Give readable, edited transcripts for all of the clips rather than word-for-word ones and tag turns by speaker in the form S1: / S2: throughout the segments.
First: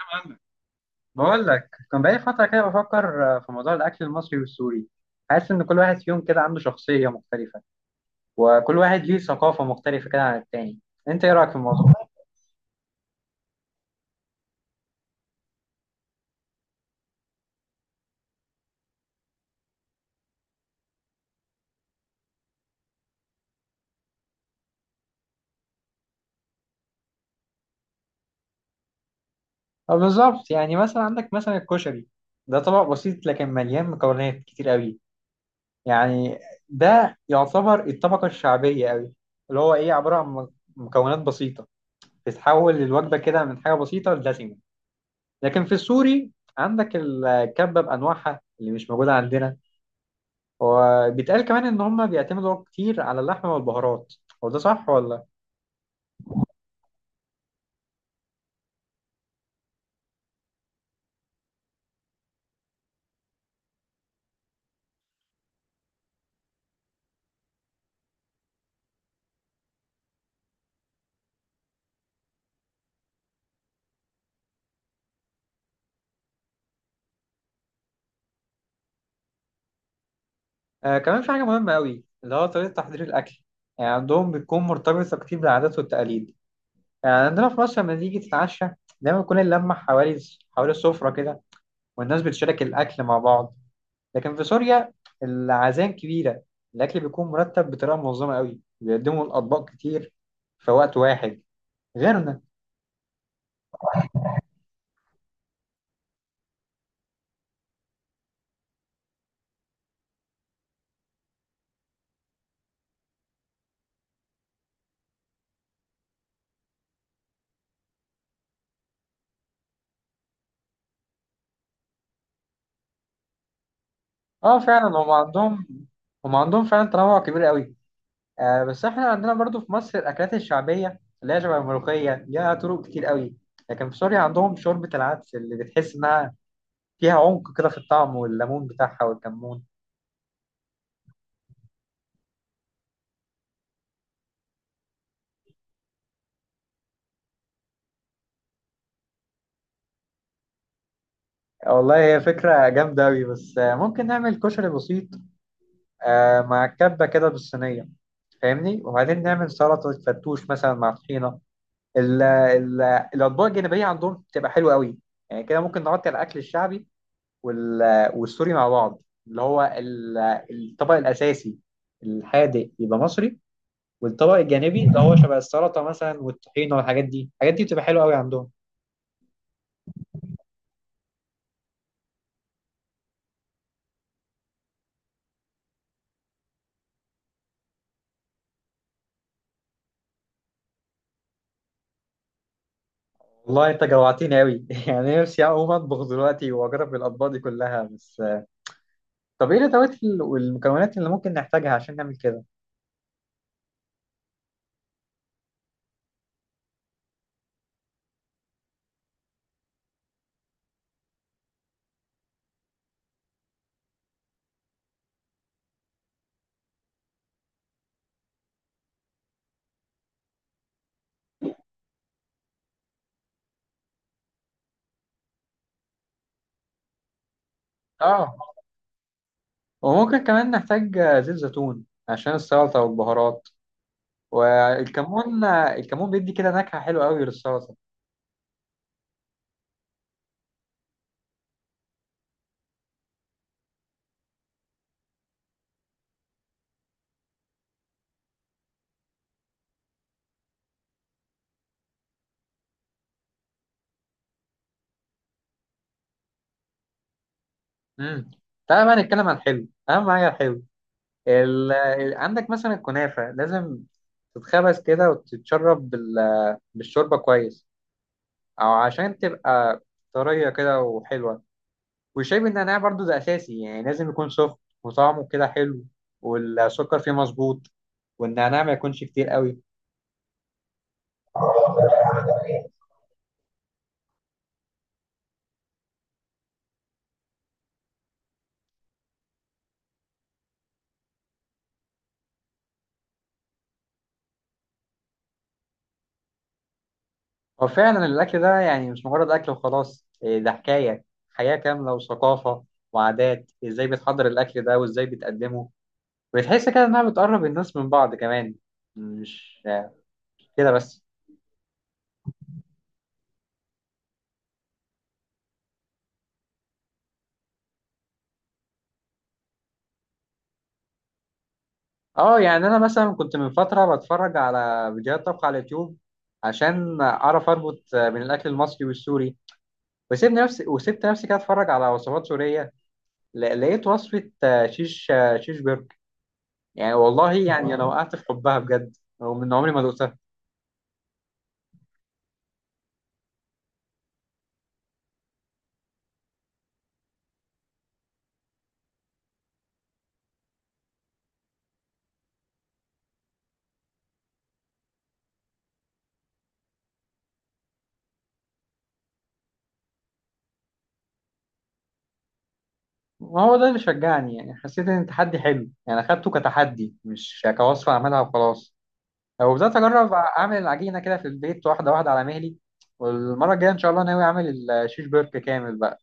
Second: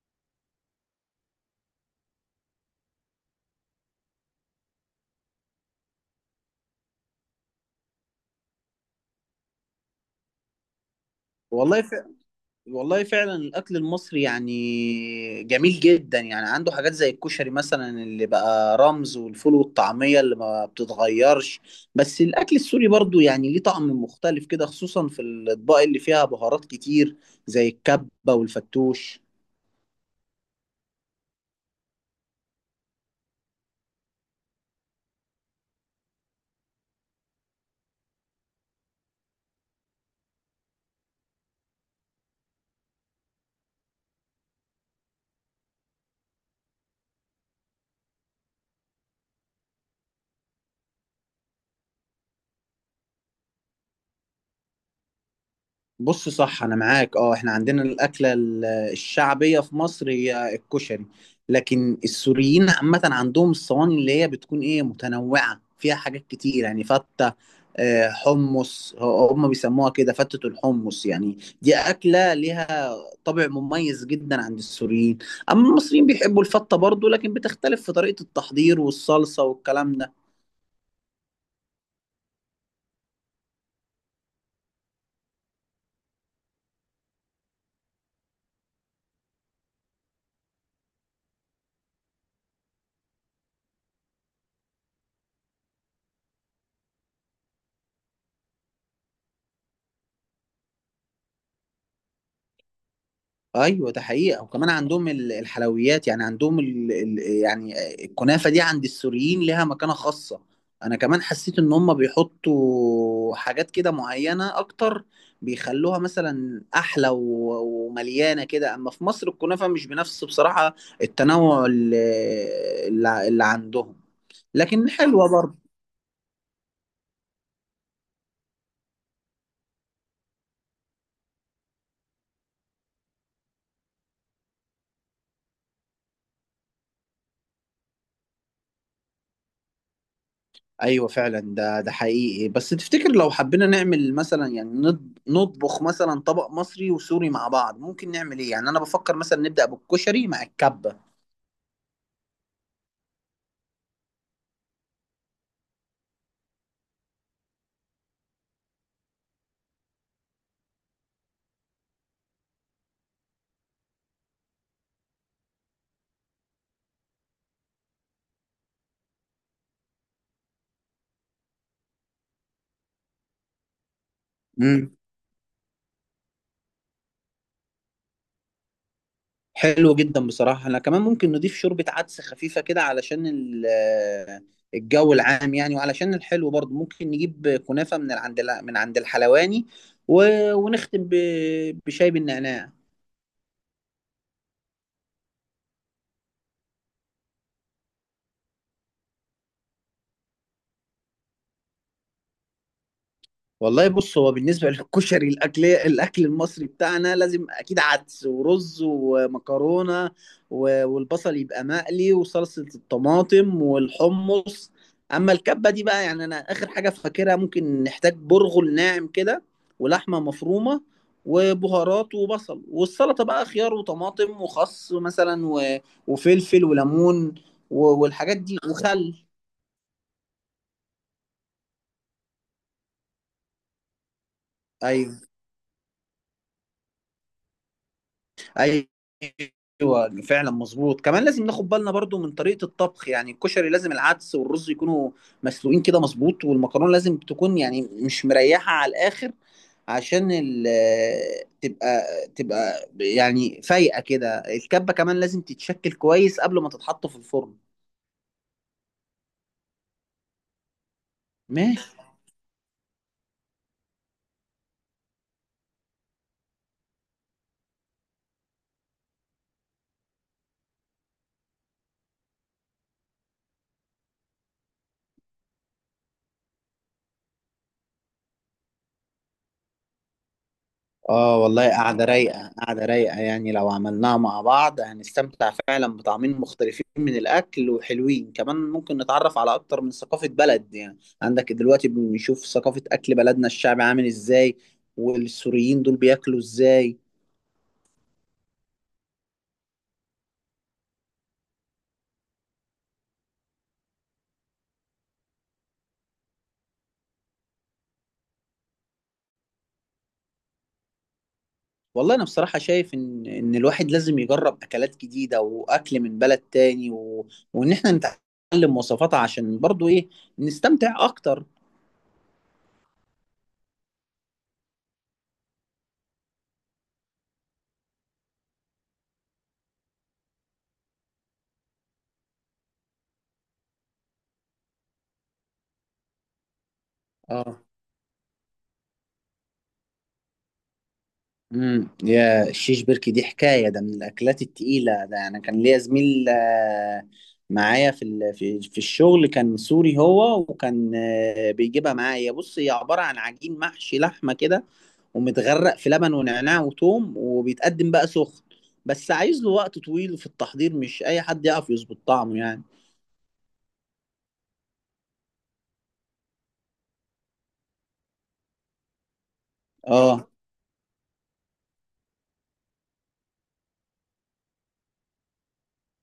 S1: فاهمك. بقول لك كان بقالي فترة كده بفكر في موضوع الأكل المصري والسوري. حاسس إن كل واحد فيهم كده عنده شخصية مختلفة، وكل واحد ليه ثقافة مختلفة كده عن التاني. أنت إيه رأيك في
S2: والله ف...
S1: الموضوع؟
S2: والله فعلا الاكل المصري يعني جميل جدا، يعني عنده حاجات زي الكشري مثلا اللي بقى رمز، والفول والطعميه اللي ما بتتغيرش. بس الاكل السوري برضو يعني ليه طعم مختلف كده، خصوصا في الاطباق اللي فيها بهارات كتير زي الكبه والفتوش.
S1: بالظبط. يعني مثلا عندك مثلا الكشري، ده طبق بسيط لكن مليان مكونات كتير قوي. يعني ده يعتبر الطبقة الشعبية قوي، اللي هو إيه عبارة عن مكونات بسيطة بتتحول الوجبة كده من حاجة بسيطة لدسمة. لكن في السوري عندك الكبة بأنواعها اللي مش موجودة عندنا، وبيتقال كمان ان هم بيعتمدوا كتير على اللحمه والبهارات. هو ده صح ولا؟
S2: بص صح، انا معاك. اه احنا عندنا الاكله الشعبيه في مصر هي الكشري، لكن السوريين عامه عندهم الصواني اللي هي بتكون ايه متنوعه فيها حاجات كتير يعني فته. حمص هم بيسموها كده فتة الحمص. يعني دي أكلة ليها طابع مميز جدا عند السوريين. أما المصريين بيحبوا الفتة برضو، لكن بتختلف في طريقة التحضير والصلصة والكلام ده.
S1: آه كمان في حاجه مهمه قوي اللي هو طريقه تحضير الاكل. يعني عندهم بتكون مرتبطه كتير بالعادات والتقاليد. يعني عندنا في مصر لما تيجي تتعشى دايما بتكون اللمه حوالي السفره كده، والناس بتشارك الاكل مع بعض. لكن في سوريا العزائم كبيره، الاكل بيكون مرتب بطريقه منظمه قوي، بيقدموا الاطباق كتير في وقت واحد، غيرنا.
S2: ايوه ده حقيقه. وكمان عندهم الحلويات، يعني عندهم يعني الكنافه دي عند السوريين لها مكانه خاصه. انا كمان حسيت ان هم بيحطوا حاجات كده معينه اكتر، بيخلوها مثلا احلى ومليانه كده. اما في مصر الكنافه مش بنفس بصراحه التنوع اللي عندهم،
S1: اه فعلا
S2: لكن
S1: هم
S2: حلوه برضه.
S1: عندهم، هم عندهم فعلا تنوع كبير قوي. آه بس احنا عندنا برضو في مصر الاكلات الشعبيه اللي هي شبه الملوخيه ليها طرق كتير قوي. لكن في سوريا عندهم شوربه العدس اللي بتحس انها فيها عمق كده في الطعم، والليمون بتاعها والكمون.
S2: ايوه فعلا، ده حقيقي. بس تفتكر لو حبينا نعمل مثلا يعني نطبخ مثلا طبق مصري وسوري مع بعض، ممكن نعمل ايه؟ يعني انا بفكر مثلا نبدأ بالكشري مع الكبة.
S1: والله هي فكره جامده قوي، بس آه ممكن نعمل كشري بسيط، آه مع كبه كده بالصينيه، فاهمني، وبعدين نعمل سلطه فرتوش مثلا مع طحينه. ال- ال- الاطباق الجانبيه عندهم بتبقى حلوه قوي. يعني كده ممكن نغطي على الاكل الشعبي والسوري مع بعض، اللي هو ال- الطبق الأساسي الحادق يبقى مصري، والطبق الجانبي
S2: امم،
S1: اللي هو شبه السلطة مثلا والطحينة، والحاجات دي الحاجات دي بتبقى حلوة قوي عندهم.
S2: حلو جدا بصراحة. انا كمان ممكن نضيف شوربة عدس خفيفة كده علشان الجو العام يعني، وعلشان الحلو برضه ممكن نجيب كنافة من عند الحلواني، ونختم بشاي بالنعناع.
S1: والله انت جوعتني قوي يعني نفسي اقوم اطبخ دلوقتي واجرب الاطباق دي كلها. بس طب ايه الادوات والمكونات اللي ممكن نحتاجها عشان نعمل كده؟
S2: والله بص، هو بالنسبة للكشري، الأكل المصري بتاعنا لازم أكيد عدس ورز ومكرونة، والبصل يبقى مقلي وصلصة الطماطم والحمص. أما الكبة دي بقى، يعني أنا آخر حاجة فاكرها، ممكن نحتاج برغل ناعم كده ولحمة مفرومة وبهارات وبصل. والسلطة بقى خيار وطماطم وخس مثلا وفلفل وليمون
S1: اه،
S2: والحاجات دي وخل.
S1: وممكن كمان نحتاج زيت زيتون عشان السلطة والبهارات
S2: أيوه،
S1: والكمون. الكمون بيدي كده نكهة حلوة قوي للسلطة.
S2: ايوه فعلا مظبوط. كمان لازم ناخد بالنا برضو من طريقه الطبخ، يعني الكشري لازم العدس والرز يكونوا مسلوقين كده مظبوط، والمكرونه لازم تكون يعني مش مريحه على الاخر، عشان تبقى تبقى يعني فايقه كده. الكبه كمان لازم تتشكل كويس قبل ما تتحط في الفرن.
S1: امم تعالى بقى نتكلم عن الحلو، اهم حاجه الحلو. عندك مثلا الكنافه لازم تتخبز كده وتتشرب بالشوربه كويس، او عشان تبقى طريه كده وحلوه. والشاي بالنعناع برضو ده اساسي، يعني لازم يكون سخن، وطعمه كده حلو، والسكر فيه مظبوط، والنعناع ما يكونش كتير قوي.
S2: اه والله قاعدة رايقة، قاعدة رايقة. يعني لو عملناها مع بعض هنستمتع فعلا بطعمين مختلفين من الأكل وحلوين، كمان ممكن نتعرف على أكتر من ثقافة بلد. يعني عندك دلوقتي بنشوف ثقافة أكل بلدنا، الشعب عامل إزاي، والسوريين دول بياكلوا إزاي.
S1: هو فعلا الاكل ده يعني مش مجرد اكل وخلاص، إيه ده حكايه، حياه كامله وثقافه وعادات، ازاي بتحضر الاكل ده وازاي بتقدمه. بتحس كده انها بتقرب الناس من بعض كمان، مش مش كده بس.
S2: والله أنا بصراحة شايف إن الواحد لازم يجرب أكلات جديدة وأكل من بلد تاني وإن إحنا نتعلم وصفاتها عشان برضو إيه، نستمتع أكتر.
S1: اه يعني انا مثلا كنت من فتره بتفرج على فيديوهات طبخ على اليوتيوب عشان اعرف اربط بين الاكل المصري والسوري. وسيبني نفسي وسبت نفسي كده اتفرج على وصفات سوريه. لقيت وصفه شيش، شيش برجر. يعني والله
S2: اه.
S1: يعني انا وقعت في حبها بجد، ومن عمري ما دقتها.
S2: يا الشيش بركي دي حكايه، ده من الاكلات التقيله. ده انا كان ليا زميل معايا في ال- في في الشغل كان سوري هو، وكان بيجيبها معايا. بص هي عباره عن عجين محشي لحمه كده، ومتغرق في لبن ونعناع وتوم، وبيتقدم بقى سخن. بس عايز له وقت طويل في التحضير، مش اي حد يعرف يظبط طعمه يعني.
S1: ما هو ده اللي شجعني، يعني حسيت ان التحدي حلو، يعني اخدته كتحدي مش كوصفه اعملها وخلاص. وبدأت أجرب
S2: اه
S1: أعمل العجينة كده في البيت، واحدة واحدة على مهلي. والمرة الجاية إن شاء الله ناوي أعمل الشيش برك كامل بقى.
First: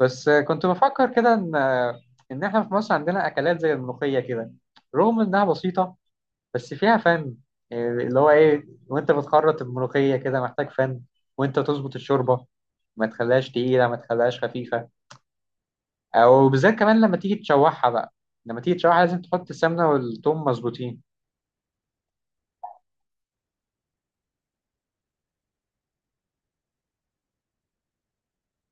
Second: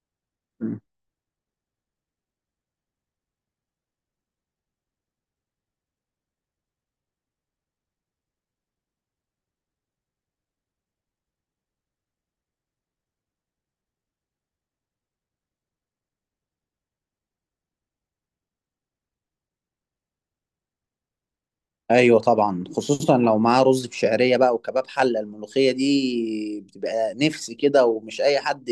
S1: بس كنت بفكر كده إن، إحنا في مصر عندنا أكلات زي الملوخية كده، رغم إنها بسيطة بس فيها فن. إيه اللي هو إيه، وأنت بتخرط الملوخية كده محتاج فن، وأنت تظبط الشوربة، ما تخليهاش تقيلة ما تخليهاش خفيفة. أو بالذات كمان لما تيجي تشوحها لازم تحط السمنة والثوم مظبوطين.
S2: ايوه طبعا، خصوصا لو معاه رز بشعريه بقى وكباب حله، الملوخيه دي بتبقى نفس كده، ومش اي حد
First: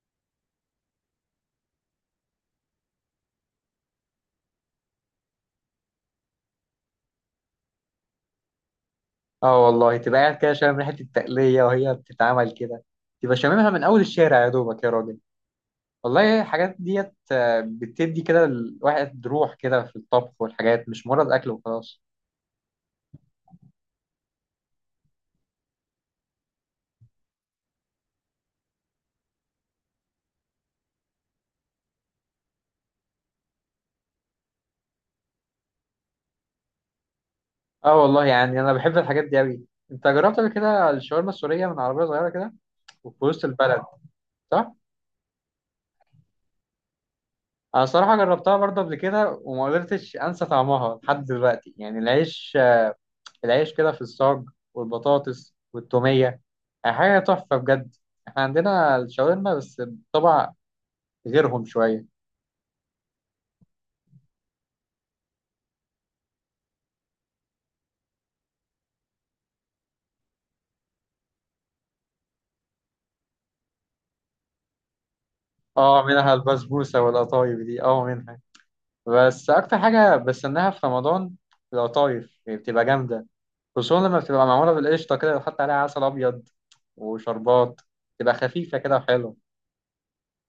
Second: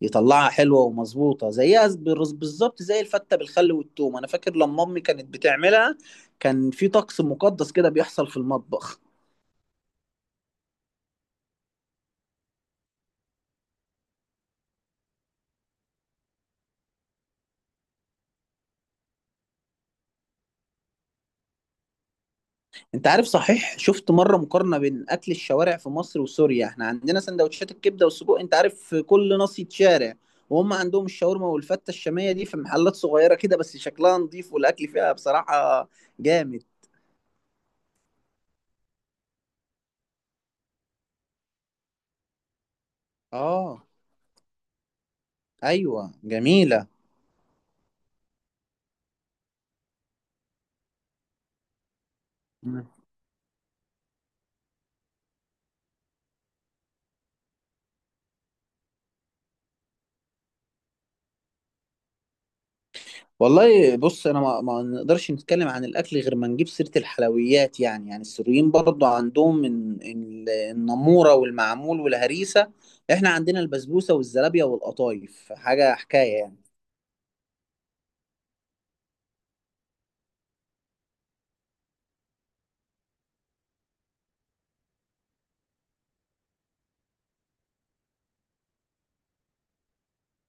S2: يطلعها حلوه ومظبوطه زيها. بالظبط زي الفته بالخل والثوم. انا فاكر لما امي كانت بتعملها كان في طقس مقدس كده بيحصل في المطبخ.
S1: اه والله، تبقى قاعد كده شامم ريحة التقلية وهي بتتعمل كده، تبقى شاممها من أول الشارع يا دوبك يا راجل. والله الحاجات ديت بتدي كده الواحد روح كده في الطبخ، والحاجات مش مجرد أكل وخلاص.
S2: انت عارف، صحيح شفت مره مقارنه بين اكل الشوارع في مصر وسوريا؟ احنا عندنا سندوتشات الكبده والسجق، انت عارف، في كل ناصيه شارع، وهم عندهم الشاورما والفته الشاميه دي في محلات صغيره كده، بس شكلها نظيف والاكل فيها بصراحه جامد.
S1: اه والله يعني أنا بحب الحاجات دي أوي. أنت جربت قبل كده الشاورما السورية من عربية صغيرة كده وفي وسط البلد،
S2: اه
S1: صح؟
S2: ايوه جميله.
S1: أنا صراحة جربتها برضه قبل كده، وما قدرتش أنسى طعمها لحد دلوقتي. يعني العيش
S2: مم.
S1: العيش كده في الصاج، والبطاطس والتومية، حاجة تحفة بجد. احنا عندنا الشاورما بس بطبع غيرهم شوية.
S2: والله بص، انا ما نقدرش نتكلم عن الاكل غير ما نجيب سيره الحلويات. يعني السوريين برضو عندهم النموره والمعمول والهريسه، احنا عندنا البسبوسه والزلابيه والقطايف، حاجه
S1: اه
S2: حكايه
S1: منها
S2: يعني.
S1: البسبوسة والقطايف، دي اه منها. بس أكتر حاجة بستناها في رمضان القطايف، يعني بتبقى جامدة، خصوصا لما بتبقى معمولة بالقشطة كده وتحط عليها عسل أبيض وشربات، تبقى خفيفة كده وحلوة.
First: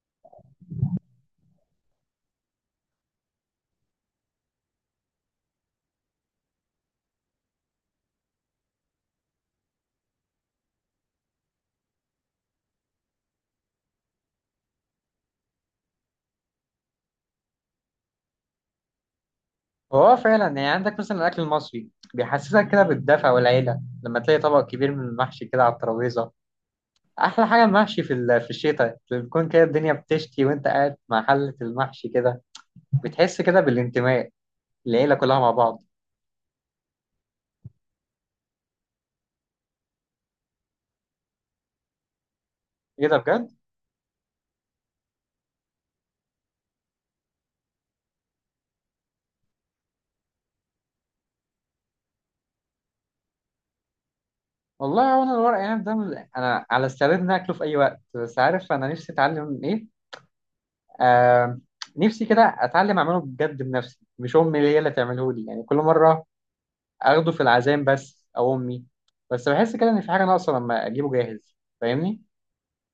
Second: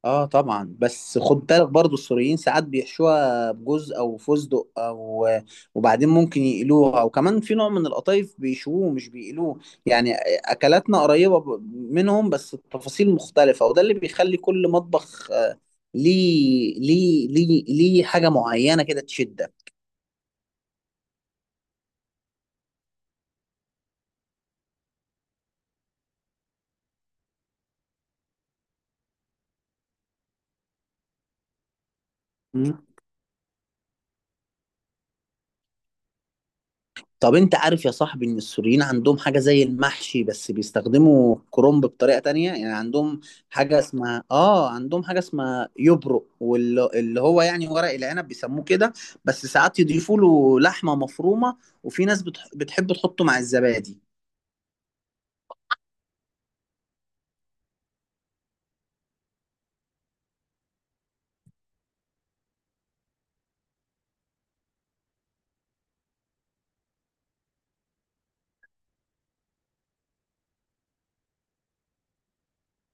S2: اه طبعا، بس خد بالك برضو السوريين ساعات بيحشوها بجوز او فستق او، وبعدين ممكن يقلوها، وكمان في نوع من القطايف بيشووه مش بيقلوه يعني. اكلاتنا قريبة منهم بس التفاصيل مختلفة، وده اللي بيخلي كل مطبخ ليه حاجة معينة كده تشدك.
S1: هو فعلا يعني عندك مثلا الأكل المصري بيحسسك كده بالدفء والعيلة، لما تلاقي طبق كبير من المحشي كده على الترابيزة. احلى حاجه المحشي في في الشتاء، لما بتكون كده الدنيا بتشتي وانت قاعد مع حله المحشي كده، بتحس كده بالانتماء، العيله كلها مع بعض.
S2: طب انت عارف يا صاحبي ان السوريين عندهم حاجة زي المحشي بس بيستخدموا كرنب بطريقة تانية؟ يعني
S1: ايه ده بجد؟
S2: عندهم حاجة اسمها يبرق، واللي هو يعني ورق العنب بيسموه كده. بس ساعات يضيفوا له لحمة مفرومة، وفي ناس بتحب تحطه مع الزبادي.
S1: والله وانا الورق عنب ده انا على استعداد اني اكله في اي وقت. بس عارف انا نفسي اتعلم ايه، آه، نفسي كده اتعلم اعمله بجد بنفسي، مش امي اللي هي اللي تعمله لي يعني كل مره اخده في العزايم بس او امي، بس بحس كده ان في حاجه ناقصه لما اجيبه جاهز، فاهمني؟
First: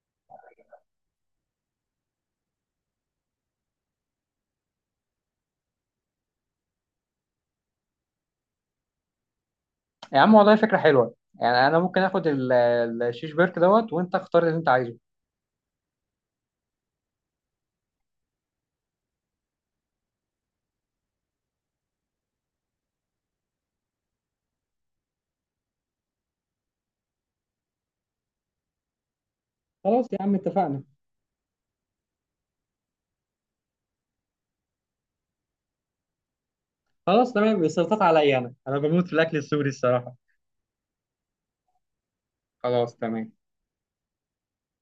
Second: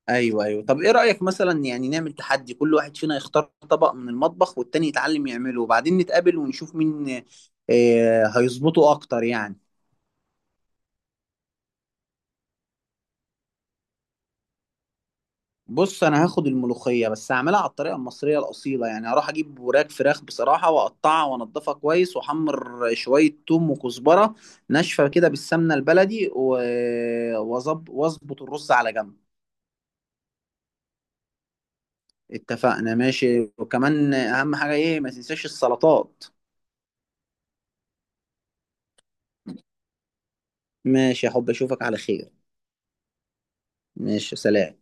S2: ايوه ايوه، طب ايه رأيك مثلا يعني نعمل تحدي؟ كل واحد فينا يختار طبق من المطبخ والتاني يتعلم يعمله وبعدين نتقابل ونشوف مين هيظبطه اكتر يعني.
S1: يا عم والله فكرة حلوة، يعني أنا ممكن آخد الشيش بيرك دوت، وأنت اختار اللي أنت عايزه.
S2: بص انا هاخد الملوخيه، بس هعملها على الطريقه المصريه الاصيله يعني. هروح اجيب وراك فراخ بصراحه واقطعها وانضفها كويس، واحمر شويه توم وكزبره ناشفه كده بالسمنه البلدي واظبط الرز على جنب.
S1: خلاص يا عم اتفقنا.
S2: اتفقنا ماشي. وكمان اهم حاجه، ايه؟ ما تنساش السلطات.
S1: خلاص تمام، السلطات عليا، انا بموت في الاكل السوري الصراحه.
S2: ماشي يا حب، اشوفك على خير.
S1: خلاص تمام.
S2: ماشي، سلام.